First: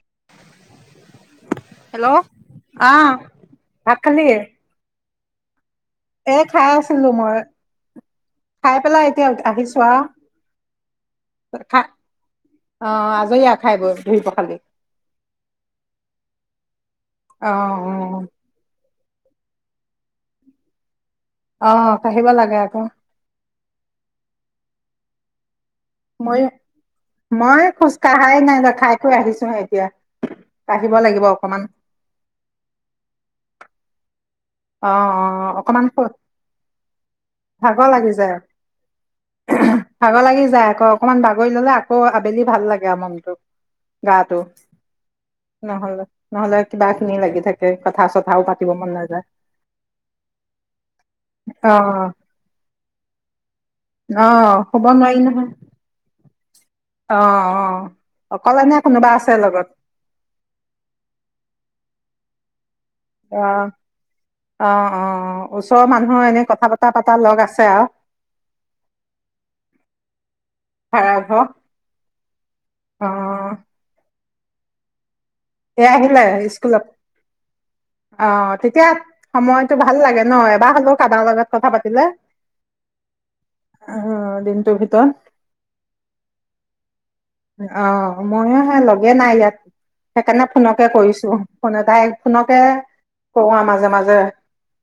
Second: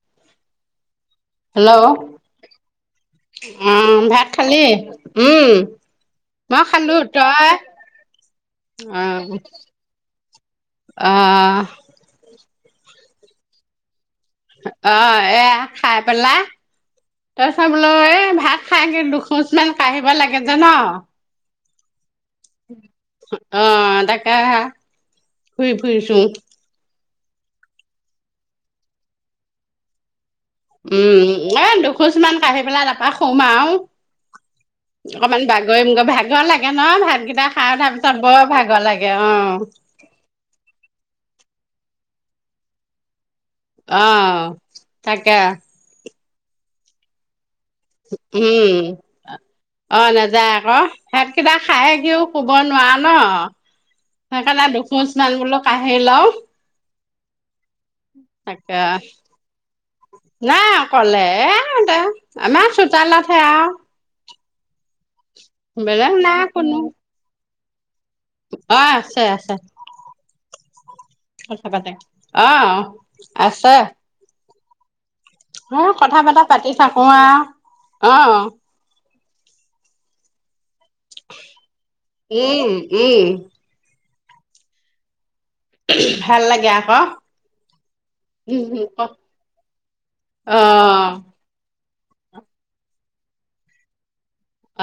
[unintelligible] Hello অ' আহ ভাত খালি উম'। এ মই খাই খালো আছিলো মই। তই খাই অ পেলাই এতিয়া আহিছো আৰু, অ খা অ' আজৰি আৰু খাই বৈ। ধুই পখালি অ' এয়া খাই পেলাই, অ তাৰপিছত বোলো এ ভাত খাই দুখোজ মান কাঢ়িব লাগে জান। অ'। কাঢ়িব লাগে আকৌ অ' তাকে আহা ফুৰি ফুৰিছো। মই মই খোজ কঢ়াই নাই ৰ', খাই কৈ আহিছো এতিয়া। কাঢ়িব লাগিব উম, অকমান এ দুখোজ মান কাঢ়ি পেলাই তাপা শুম আৰু। অ অ অকমান বাগৰিম গৈ ভাগৰ লাগে ন' ভাতকেইটা খাই ভাগৰ উঠাৰ লাগি পিছত যায় বৰ ভাগৰ লাগে অ'। ভাগৰ লাগি যায় আকৌ অকমান বাগৰি ল'লে আকৌ আবেলি ভাল লাগে আৰু মনটো। অ গাটো, তাকে নহ'লে নহ'লে কিবা খিনি লাগি থাকে, কথা চথাও উম পাতিব মন নাযায়। অ' নাযায় আকৌ ভাত কেইটা অ খাই উঠিও শুব নোৱাৰা ন'। অ সেই কাৰণে শুব দুখোজ নোৱাৰি মান নহয় বোলো কাঢ়ি লওঁ। অ', অ অকলে নে তাকে কোনোবা আছে লগত? নাই অকলে এ আমাৰ চোতালত অ হে আৰু। অ' অ' ওচৰৰ বেলেগ মানুহৰ নাই এনে কথা কোনো বতা পাতা লগ আছে আৰু। অ', আছে-আছে। ভাড়াঘৰ কথা পাতে, অ' আছে। অ এই কথা আহিলে পতা পাতি স্কুলৰ পৰা থাকো আৰু অ অহ তেতিয়া সময়তটো ভাল লাগে ন' এবাৰ হ'লেও কাৰোবাৰ লগত কথা পাতিলে। উম উম অ' দিনটোৰ ভিতৰত। ভাল লাগে আকৌ অহ ময়ো উম হে ক লগে নাই ইয়াত। সেইকাৰণে অ ফোনকে কৰিছো, ফোন এটা ফোনকে কৰো আৰু মাজে-মাজে।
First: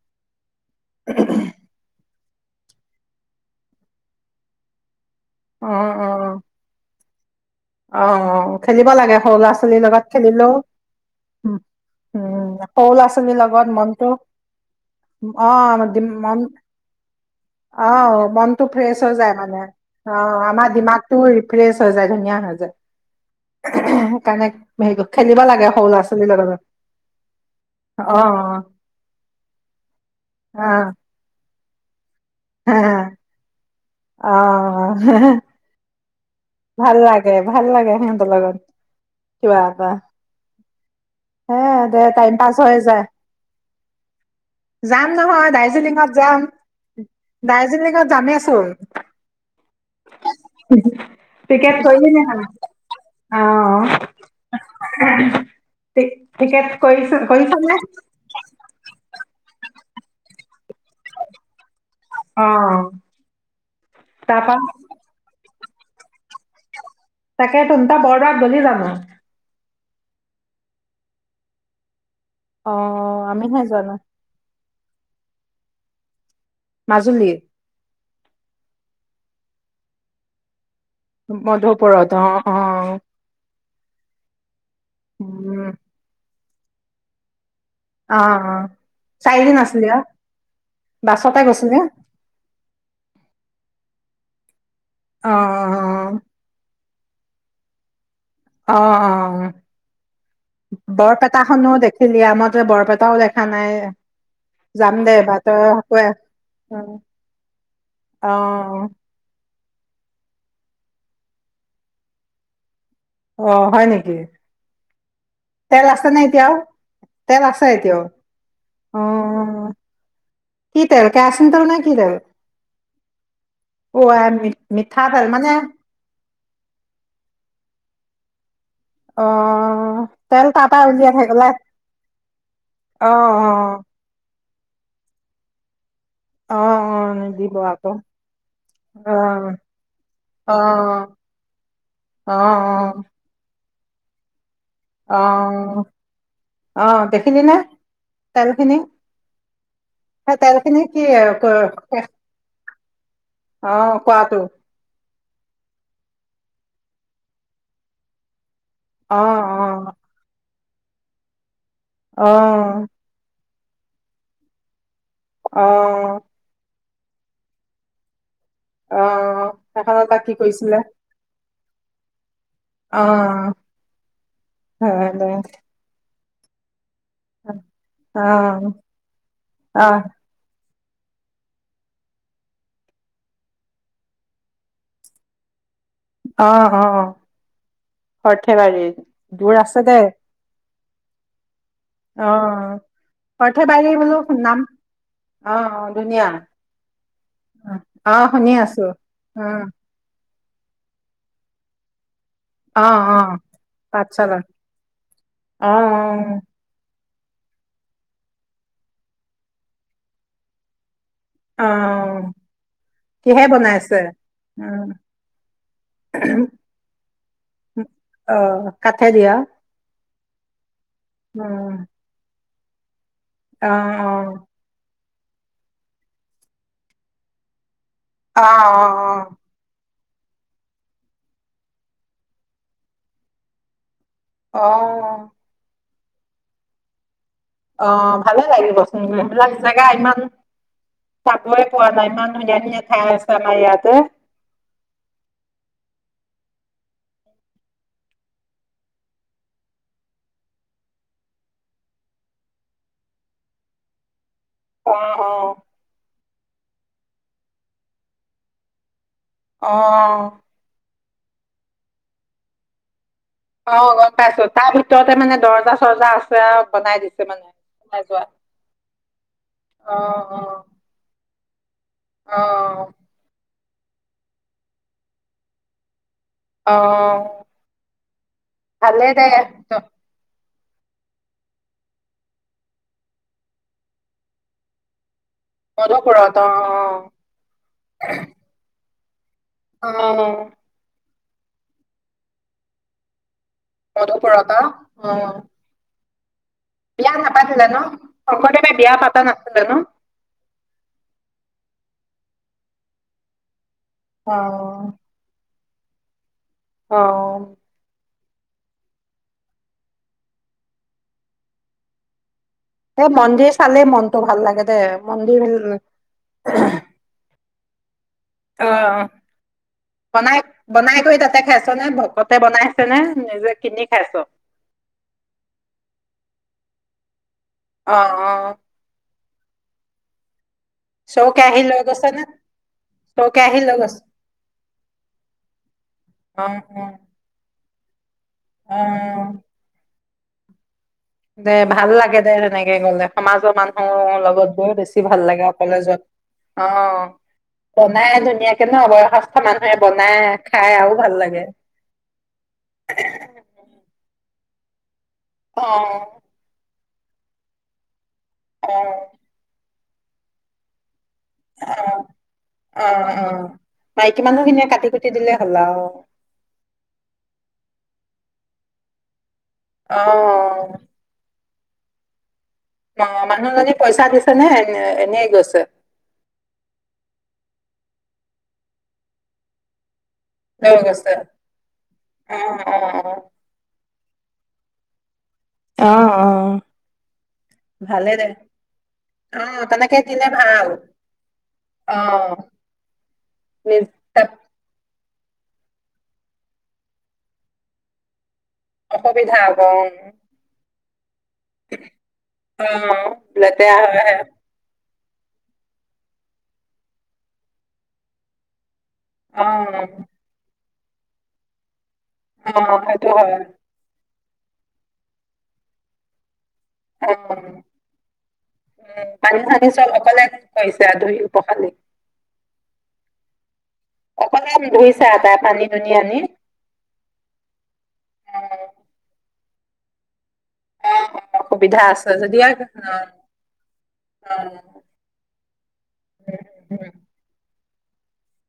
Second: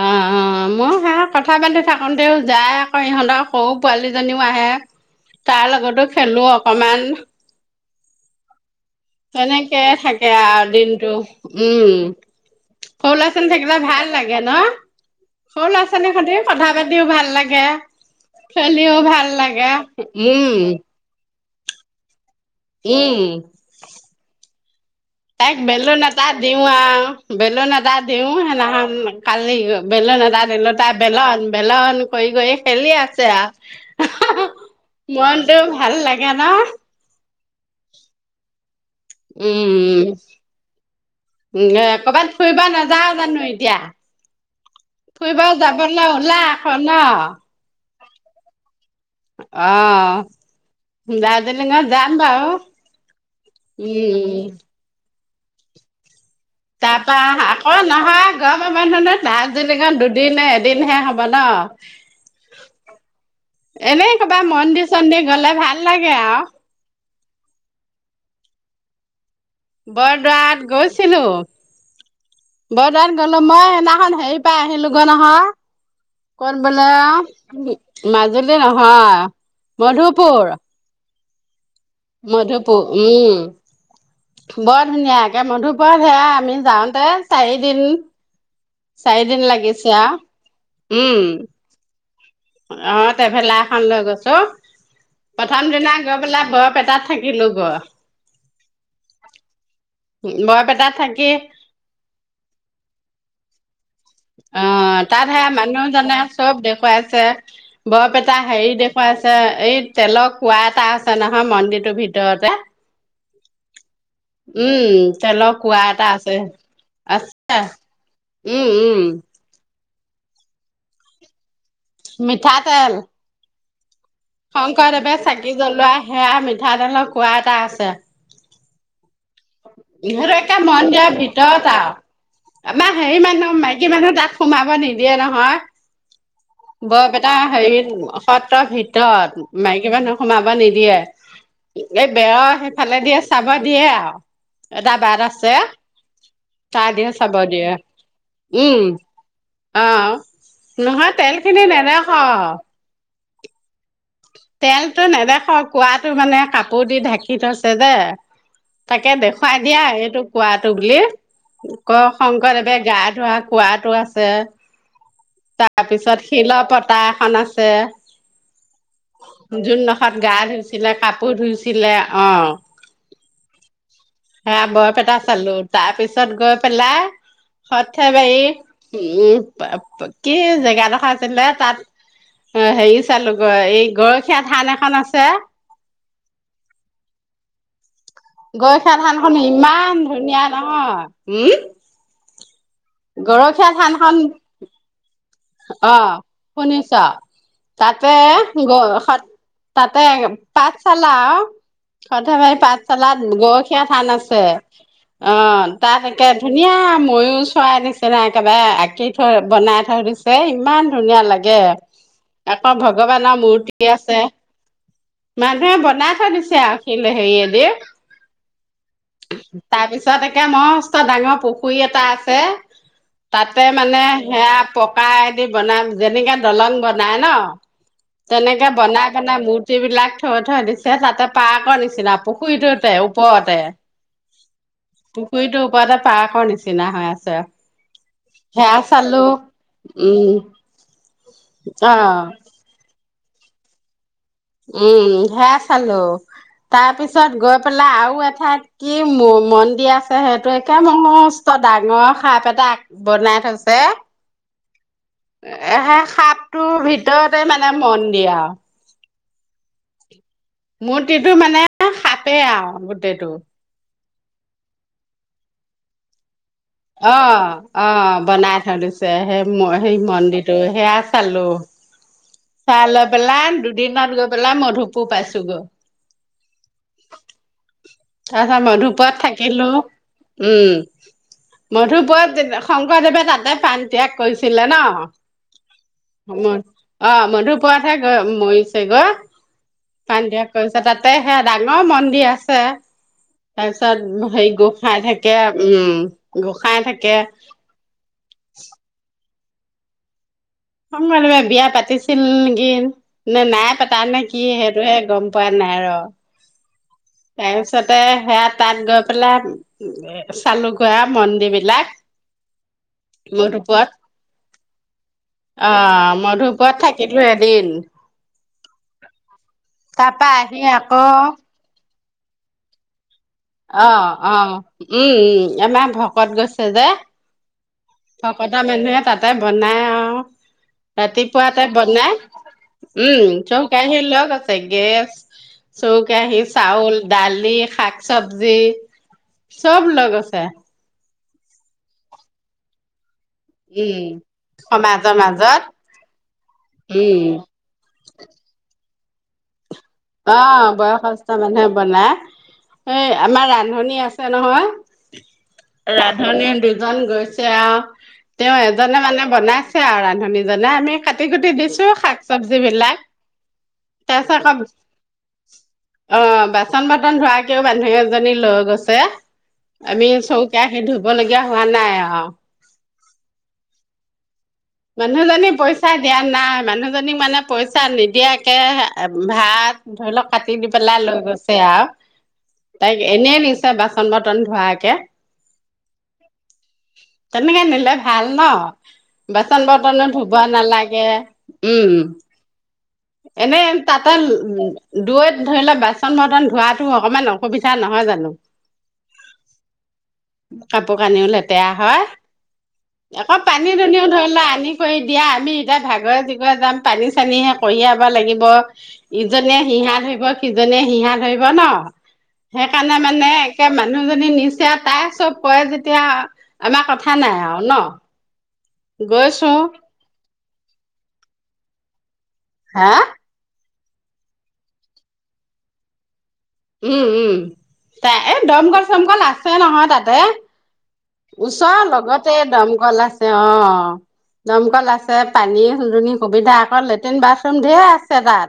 অ', -অ' মই হে কথা পাতি থাকো। সিহঁতেও যায় আকৌ ইহঁতক সৰু পোৱালিজনীও আহে। তাৰ অ লগতো খেলো অকমান। অ', -অ'। খেলিব লাগে, সৰু ল'ৰা-ছোৱালীৰ তেনেকেই লগত থাকে খেলিলো আৰু দিনটো উ' উম সৰু ল'ৰা-ছোৱালীৰ লগত। কিবা ভাল মনটো লাগে ন'। সৰু অ', ল'ৰা-ছোৱালীৰ দিম- সতি মন কথা পাতিও ভাল লাগে, অ', মনটো খেলিও ফ্ৰেছ হৈ ভাল যায় মানে। লাগে। অ' উম আমাৰ দিমাগটোও ৰিফ্ৰেছ হৈ যায়, ধুনীয়া হৈ যায় উম সেইকাৰণে হেৰি ক- খেলিব তাইক লাগে সৰু বেলুন ল'ৰা এটা ছোৱালীৰ লগত। দিও আও, বেলুন এটা দিও, অ', সে কালি বেলুন তাতল অ', তাই বেল [unintelligible] বেলন কৰি, কৰি খেলি আছে আৰু অ', মনতটো ভাল লাগে ন? ভাল লাগে, ভাল লাগে, সিহঁতৰ লগত। কিবা উম। এটা। হে উম, দে কবাত টাইম পাছ ফুৰিব হৈ যায়। নাযাও জানো এতিয়া? যাম ফুৰিব নহয়, যাবলৈ দাৰ্জিলিঙত ওলা যাম, আকৌ ন দাৰ্জিলিঙত যামেইচোন। আহ। টিকেট কৰিলিনে নাই অ উম [unintelligible] তে। তাৰপা আকৌ নহয় গৰমৰ মানুহ ন দাৰ্জিলিঙত দুদিনে দিনহে হ'ব ন? অ', এনেই কবা তাৰপা মন্দিৰ-চন্দিৰ গলে ভাল লাগে আৰু। তাকেটো তই বৰদোৱাত গলি জানো। [unintelligible] বৰদোৱাত গৈছিলো, অ বৰদোৱাত গলো আমিহে মই যোৱা নাই সেইদিনাখন হেৰি আহিলোগৈ নহয় গৈ পেলাই মাজুলী [unintelligible] মাজুলী নহয়, মধুপুৰ। মধুপুৰৰত অ, মধুপুৰ অ। উম বৰ ধুনীয়া একে উম মধুপুৰ সেয়া আমি যাওঁতে চাৰি অ, অ 'চাৰিদিন আছিলি আৰু উম বাছতে গৈছিলি? ত' অ প্ৰথম দিনা গৈ পেলাই বৰপেটাত থাকিলো গৈ। [unintelligible] অ, অ, বৰপেটাত অ। থাকি বৰপেটা খনো দেখিলি আমাৰ বৰপেটাও দেখা নাই। [unintelligible] যাম অ' দে তাত এবাৰ সে তই কৈ আছ। মানুহজনে চব দেখুৱাইছে, অ বৰপেটা হেৰি দেখুৱাইছে। এই তেলৰ কোৱা এটা আছে নহয় মন্দিৰটোৰ ভিতৰতে। অ, হয় নেকি? উম। তেলৰ কুঁৱা তেল এটা আছে নে এতিয়াও? তেল আছে এতিয়াও? উম, উম, অ' কি তেল কেআচিন তেল নে কি [unintelligible] মিঠা তেল। অ আই শংকৰদেৱে মিঠাতেল মানে চাকি জ্বলোৱা সেয়া মিঠাতেলৰ কুৱা এটা এটা আছে। অ এইবোৰ তেল একে তাৰ পৰা উলিয়াই মন্দিৰৰ থাকিলে ভিতৰত আৰু। আমাৰ অ হেৰি মানুহ অ মাইকী মানুহ তাক সোমাব নিদিয়ে নহয়। অ অ বৰপেটাৰ নিদিব আকৌ হেৰিত সত্ৰৰ অ ভিতৰত মাইকী মানুহ সোমাব অ নিদিয়ে। এ, অ বেৰ সেইফালে অ দিয়ে চাব দিয়ে আৰু, এটা অ বাট আছে। অ চ দিয়ে চাব দেখিলি নে দিয়ে তেল খিনি উম। [unintelligible] আহ সেই তেল খিনি কি নহয় অ তেল খিনি নেদেখা। অ, কোৱাটো। টো নেদেখ কুঁৱাটো মানে কাপোৰ দি ঢাকি থৈছে যে। তাকে অ অ দেখুৱাই দিয়া এইটো কোৱাটো বুলি। অ' অ শংকৰদেৱে গা ধোৱা কোৱাটো আছে। অ তাৰপিছত শিল পাত পতা এখন আছে। অ জুন সেইখনত দখত বা কি গা কৰিছিলে ধুইছিলে কাপোৰ ধুইছিলে অ' অ সেয়া হয় বৰপেটা দে চালো। তাৰপিছত, ত গৈ পেলাই, অ সথেবাৰী উম অ কি জেগাডখ আছিলে তাত হেৰি চালো এই ঘৰচীয়া ধান এখন আছে। আহ, অ। গৈ সৰ্থেবাৰী হে ধানখন দূৰ আছে ইমান দেই ধুনীয়া নহয় উম। অ, গৰখীয়া সৰ্থেবাৰী থানখন বোলো সুনাম অ, শুনিছা? তাতে অ শুনি গ আছো অ তাতে পাঠ চালা। সৰ্থেবাৰী অ অ পাঠশালাত গৰখীয়া থান পাঠশালা আছে। অ তাত একে ধুনীয়াম ময়ূৰ চৰাই নিচিনা একেবাৰে আঁকি থৈ বনাই থৈ দিছে ইমান। ধুনীয়া লাগে অ অ আকৌ ভগৱানৰ কিহে মূৰ্তি বনাইছে আছে। উম মানুহে বনাই থৈ দিছে আৰু সি হেৰিয় দি অ কাঠেদি আও তাৰপিছত একে মস্ত ডাঙৰ উম পুখুৰী এটা আছে। তাতে অ মানে সেইয়া পকায়েদি বনাওক, যেনেকে দলং বনাই ন। অ অ তেনেকে বনাই কেনে মূৰ্তিবিলাক থৈ থৈ দিছে তাতে পাৰ্কৰ নিচিনা পুখুৰীটোতে ওপৰতে। অ পুখুৰীটোৰ ওপৰতে পাৰ্কৰ নিচিনা হৈ আছে আৰু। অ ভালে লাগিবচোন এইবিলাক জেগা ইমান উম চাবই পোৱা অ নাই ইমান ধুনিয়া ধুনিয়া ঠাই আছে আমাৰ ইয়াটে উম সেয়া চালো। তাৰ পিছত গৈ পেলাই আৰু এঠাইত কি ম মন্দিৰ আছে সেইটো একে মস্ত ডাঙৰ সাপ এটাগ বনাই থৈছে। অ সেই সাপটোৰ ভিতৰতে মানে মনদি আও। অ। মূৰ্তিটো মানে সাপে আৰু গোটেইটো। অ গম পাইছো তাৰ ভিতৰতে মানে দৰ্জা চৰ্জা আছ অ অ বনাই থৈ দিছে সে সেই অ অ মন্দিৰটো সেয়া চালো। অ চাই লৈ পেলাই দুদিনত গৈ পেলাই মধুপুৰ পাইছো গৈ। অ সেইহে ভালেই মধুপাত দে থাকিলো। উম' মধুপুৰত শংকৰদেৱে তাতে প্ৰাণ ত্যাগ কৰিছিলে ন। মধুপুৰত অ ম অ মধুপুৰাতহে গ মৰিছে গৈ অ প্ৰাণ অ ত্যাগ কৰিছে তাতে সেয়া ডাঙৰ মন্দিৰ আছে। তাৰ পিছত মধুপুৰত হেই অ', গোহাঁই থাকে অ', উম। গোসাঁই বিয়া থাকে নাপাতিলে ন শংকৰদেৱে বিয়া পাতা নাছিলে ন শকৰদেবে বিয়া পাতিছিল নিকি নে নাই পাতা নে কি অ', সেইটোহে গম পোৱা নাই ৰ। অ', তাৰ পিছতে সেয়া তাত গৈ পেলাই চালো গৈ আও মন্দিৰ বিলাক। এই মন্দিৰ চালেই মনটো ভাল লাগে দে মন্দিৰ মধুপুৱত অ মধুপুৱত থাকিলো এ বিল অ বনাই আহি বনাই কৰি আকৌ তাতে খাইছনে ভকতে বনাইছেনে অহ অহ উম আমাৰ ভকত গৈছে যে অ', ভকত অ', মানুহে তাতে বনায় আও চৌকেৰাহী ৰাতিপুৱাতে লৈ গৈছে বনাই। নে? উম চৌকেৰাহী চব কেয়াহী গৈছে লৈ গৈছে গেছ অ', চৌও-কেৰাহী অ', চাউল দালি চব্জি অ', চব লৈ গৈছে। দে ভাল লাগে দে সেনেকে গলে। সমাজৰ উম, মানুহৰ লগত গৈ বেছি সমাজৰ ভাল লাগে মাজত, অকলে যোৱাতকে অ উম, বনাই ধুনীয়াকে ন বয় অ বয়সস্থ লাগে। মানুহে বনায় এই আমাৰ ৰান্ধনী আছে। নহয়, অ ৰান্ধনীৰ দুজন গৈছে আৰু। তেওঁ অ এজনে মানে বনাইছে আৰু ৰান্ধনীজনে এনে কাটি-কুটি দিছে শাক-চবজি অ বিলাক, অ মাইকী মানুহখিনিয়ে তাৰপিছত কাটি কুটি দিলে হ'ল আৰু অ বাচন বতন ধোৱা। তাকেও মানুহ এজনী লৈ গৈছে অ আমি চৌও-কেৰাহী ধুব লাগি কিয় হোৱা নাই আ। অঁ মানুহজনী পইচা দিছে। নে এনে এনেই মানুহজনী গৈছে পইচা দিয়া নাই মানুহ- জনীক মানে পইচা নিদিয়াকে ভাত- ধৰি লওক কাটি দি পেলাই লৈ গৈছে আও। অ অ তাইক এনেই নিছে বাচন বৰ্তন ধুৱাই - অ অ অ তেনেকে নিলে ভালে ভাল দে ন। অ বাচন তেনেকে বৰ্তনো দিলে ধুব ভাল নালাগে উম। অ এনেই নিজ তাতে- দৈত ধৰি লোৱা বাচন বৰ্তন ধোৱাতো অকমান অসুবিধা নহয় জানো। অসুবিধা হ'ব উমঁ। কাপোৰ কানিও লেতেৰা হয়, অঁ আকৌ পানী লেতেৰা হৈ দুনিও আহে। ধৰি লোৱা আনি কৰি দিয়া আমি এতিয়া ভাগৰে জোগৰে যাম পানী চানীহে কঢ়িয়াব লাগিব। অ ইজনে সিহা ধৰিব সিজনে সিহা ধৰিব ন। অ সেইকাৰণে সেইটো মানে হয় একে মানুহজন- নিচে আও তাই চব কয় যেতিয়া আমাৰ কথা নাই আও ন। উম পানী গৈছো চানী চব অকলে কৈছে আওঁ ধুই পখালি। হাঁ? অকমান ধুইছা তাই পানী দুনী আনি। উম উম তাই এ অ দমকল চমকল আছে নহয় তাতে। অ ওচৰ সুবিধা আছে লগতে যদি দমকল আছে অঁ। দমকল আছে পানী দুনী সুবিধা আকৌ লেট্ৰিন বাথৰুম- ধেই আছে তাত।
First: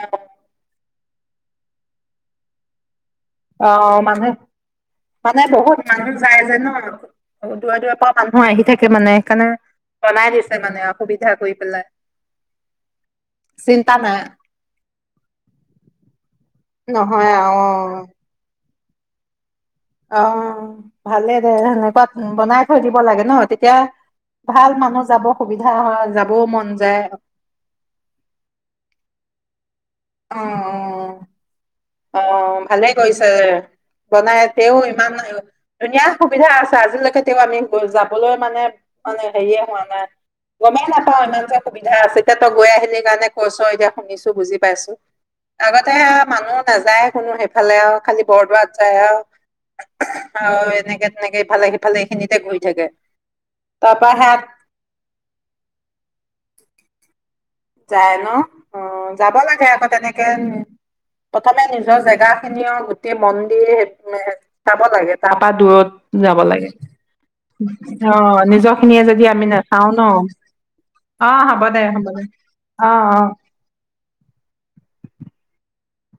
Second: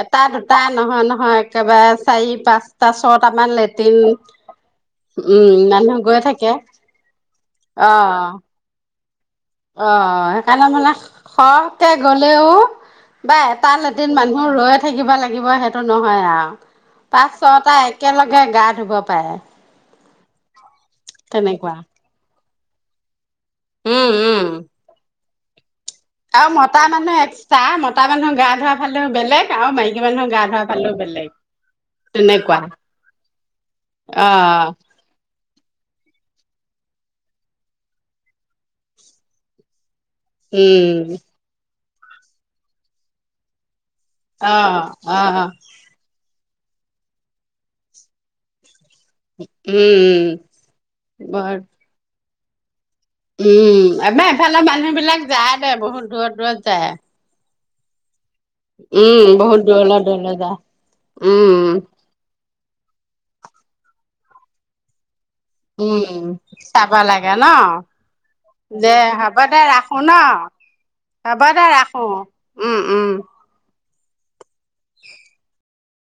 এটা দুটা নহয় নহয় একেবাৰে চাৰি পাঁচটা- ছটামান অ লেট্ৰিন মানুহ উম মানুহ গৈ থাকে। দূৰ দূৰৰ পৰা মানুহ আহি থাকে মানে। সেইকাৰণে অঁ বনাই দিছে সেইকাৰণে মানে আৰু সুবিধা কৰি পেলাই খহকে গ'লেও- বা এটা চিন্তা লেট্ৰিন নাই মানুহ ৰৈয়ে থাকিব লাগিব সেইটো নহয় আও। নহয় পাঁচ অ ছটা একেলগে গা ধুব পাৰে। অঁ ভালে দে তেনেকুৱা সেনেকুৱা বনাই থৈ দিব লাগে ন। তেতিয়া উম উম ভাল মানুহ যাব। সুবিধা হয় যাবও আৰু মন মতা যায় মানুহ এক্সট্ৰা। মতা মানুহ গা ধোৱা ফালেও বেলেগ আৰু মাইকী মানুহ গা ধোৱা ফালো বেলেগ। তেনেকুৱা অঁ ভালে কৰিছে অ বনাই তেওঁ ইমান- ধুনীয়া সুবিধা আছে আজিলৈকে তেওঁ আমি যাবলৈ মানে মানে হেৰিয়ে হোৱা নাই। গমেই উম নাপাও ইমান যে সুবিধা আছে। এতিয়া তই গৈ আহিলি কাৰণে কৈছ এতিয়া। শুনিছো অ বুজি পাইছো। অ আগতে মানুহ নাযায় কোনো সেইফালে আও খালি বৰদোৱাত- যাই আও উম এনেকে তেনেকে বৰ ইফালে সিফালে এইখিনিতে গৈ থাকে। উম তাৰ পৰা আমাৰ সেয়াত এফালে মানুহ বিলাক যায় দে বহুত দূৰত দূৰত যায়। যায় ন অঁ উম যাব বহুত লাগে আকৌ দূৰলৈ তেনেকে দূৰলৈ যায় উম প্ৰথমে নিজৰ জেগা- খিনিয় গোটেই মন্দিৰ চাব লাগে। তাৰপা দূৰত উম যাব লাগে। চাব লাগে ন অঁ নিজৰ খিনিয়ে যদি আমি নাচাওঁ ন। অঁ হব দে ৰাখো। উম অঁ উম অঁ। [unintelligible]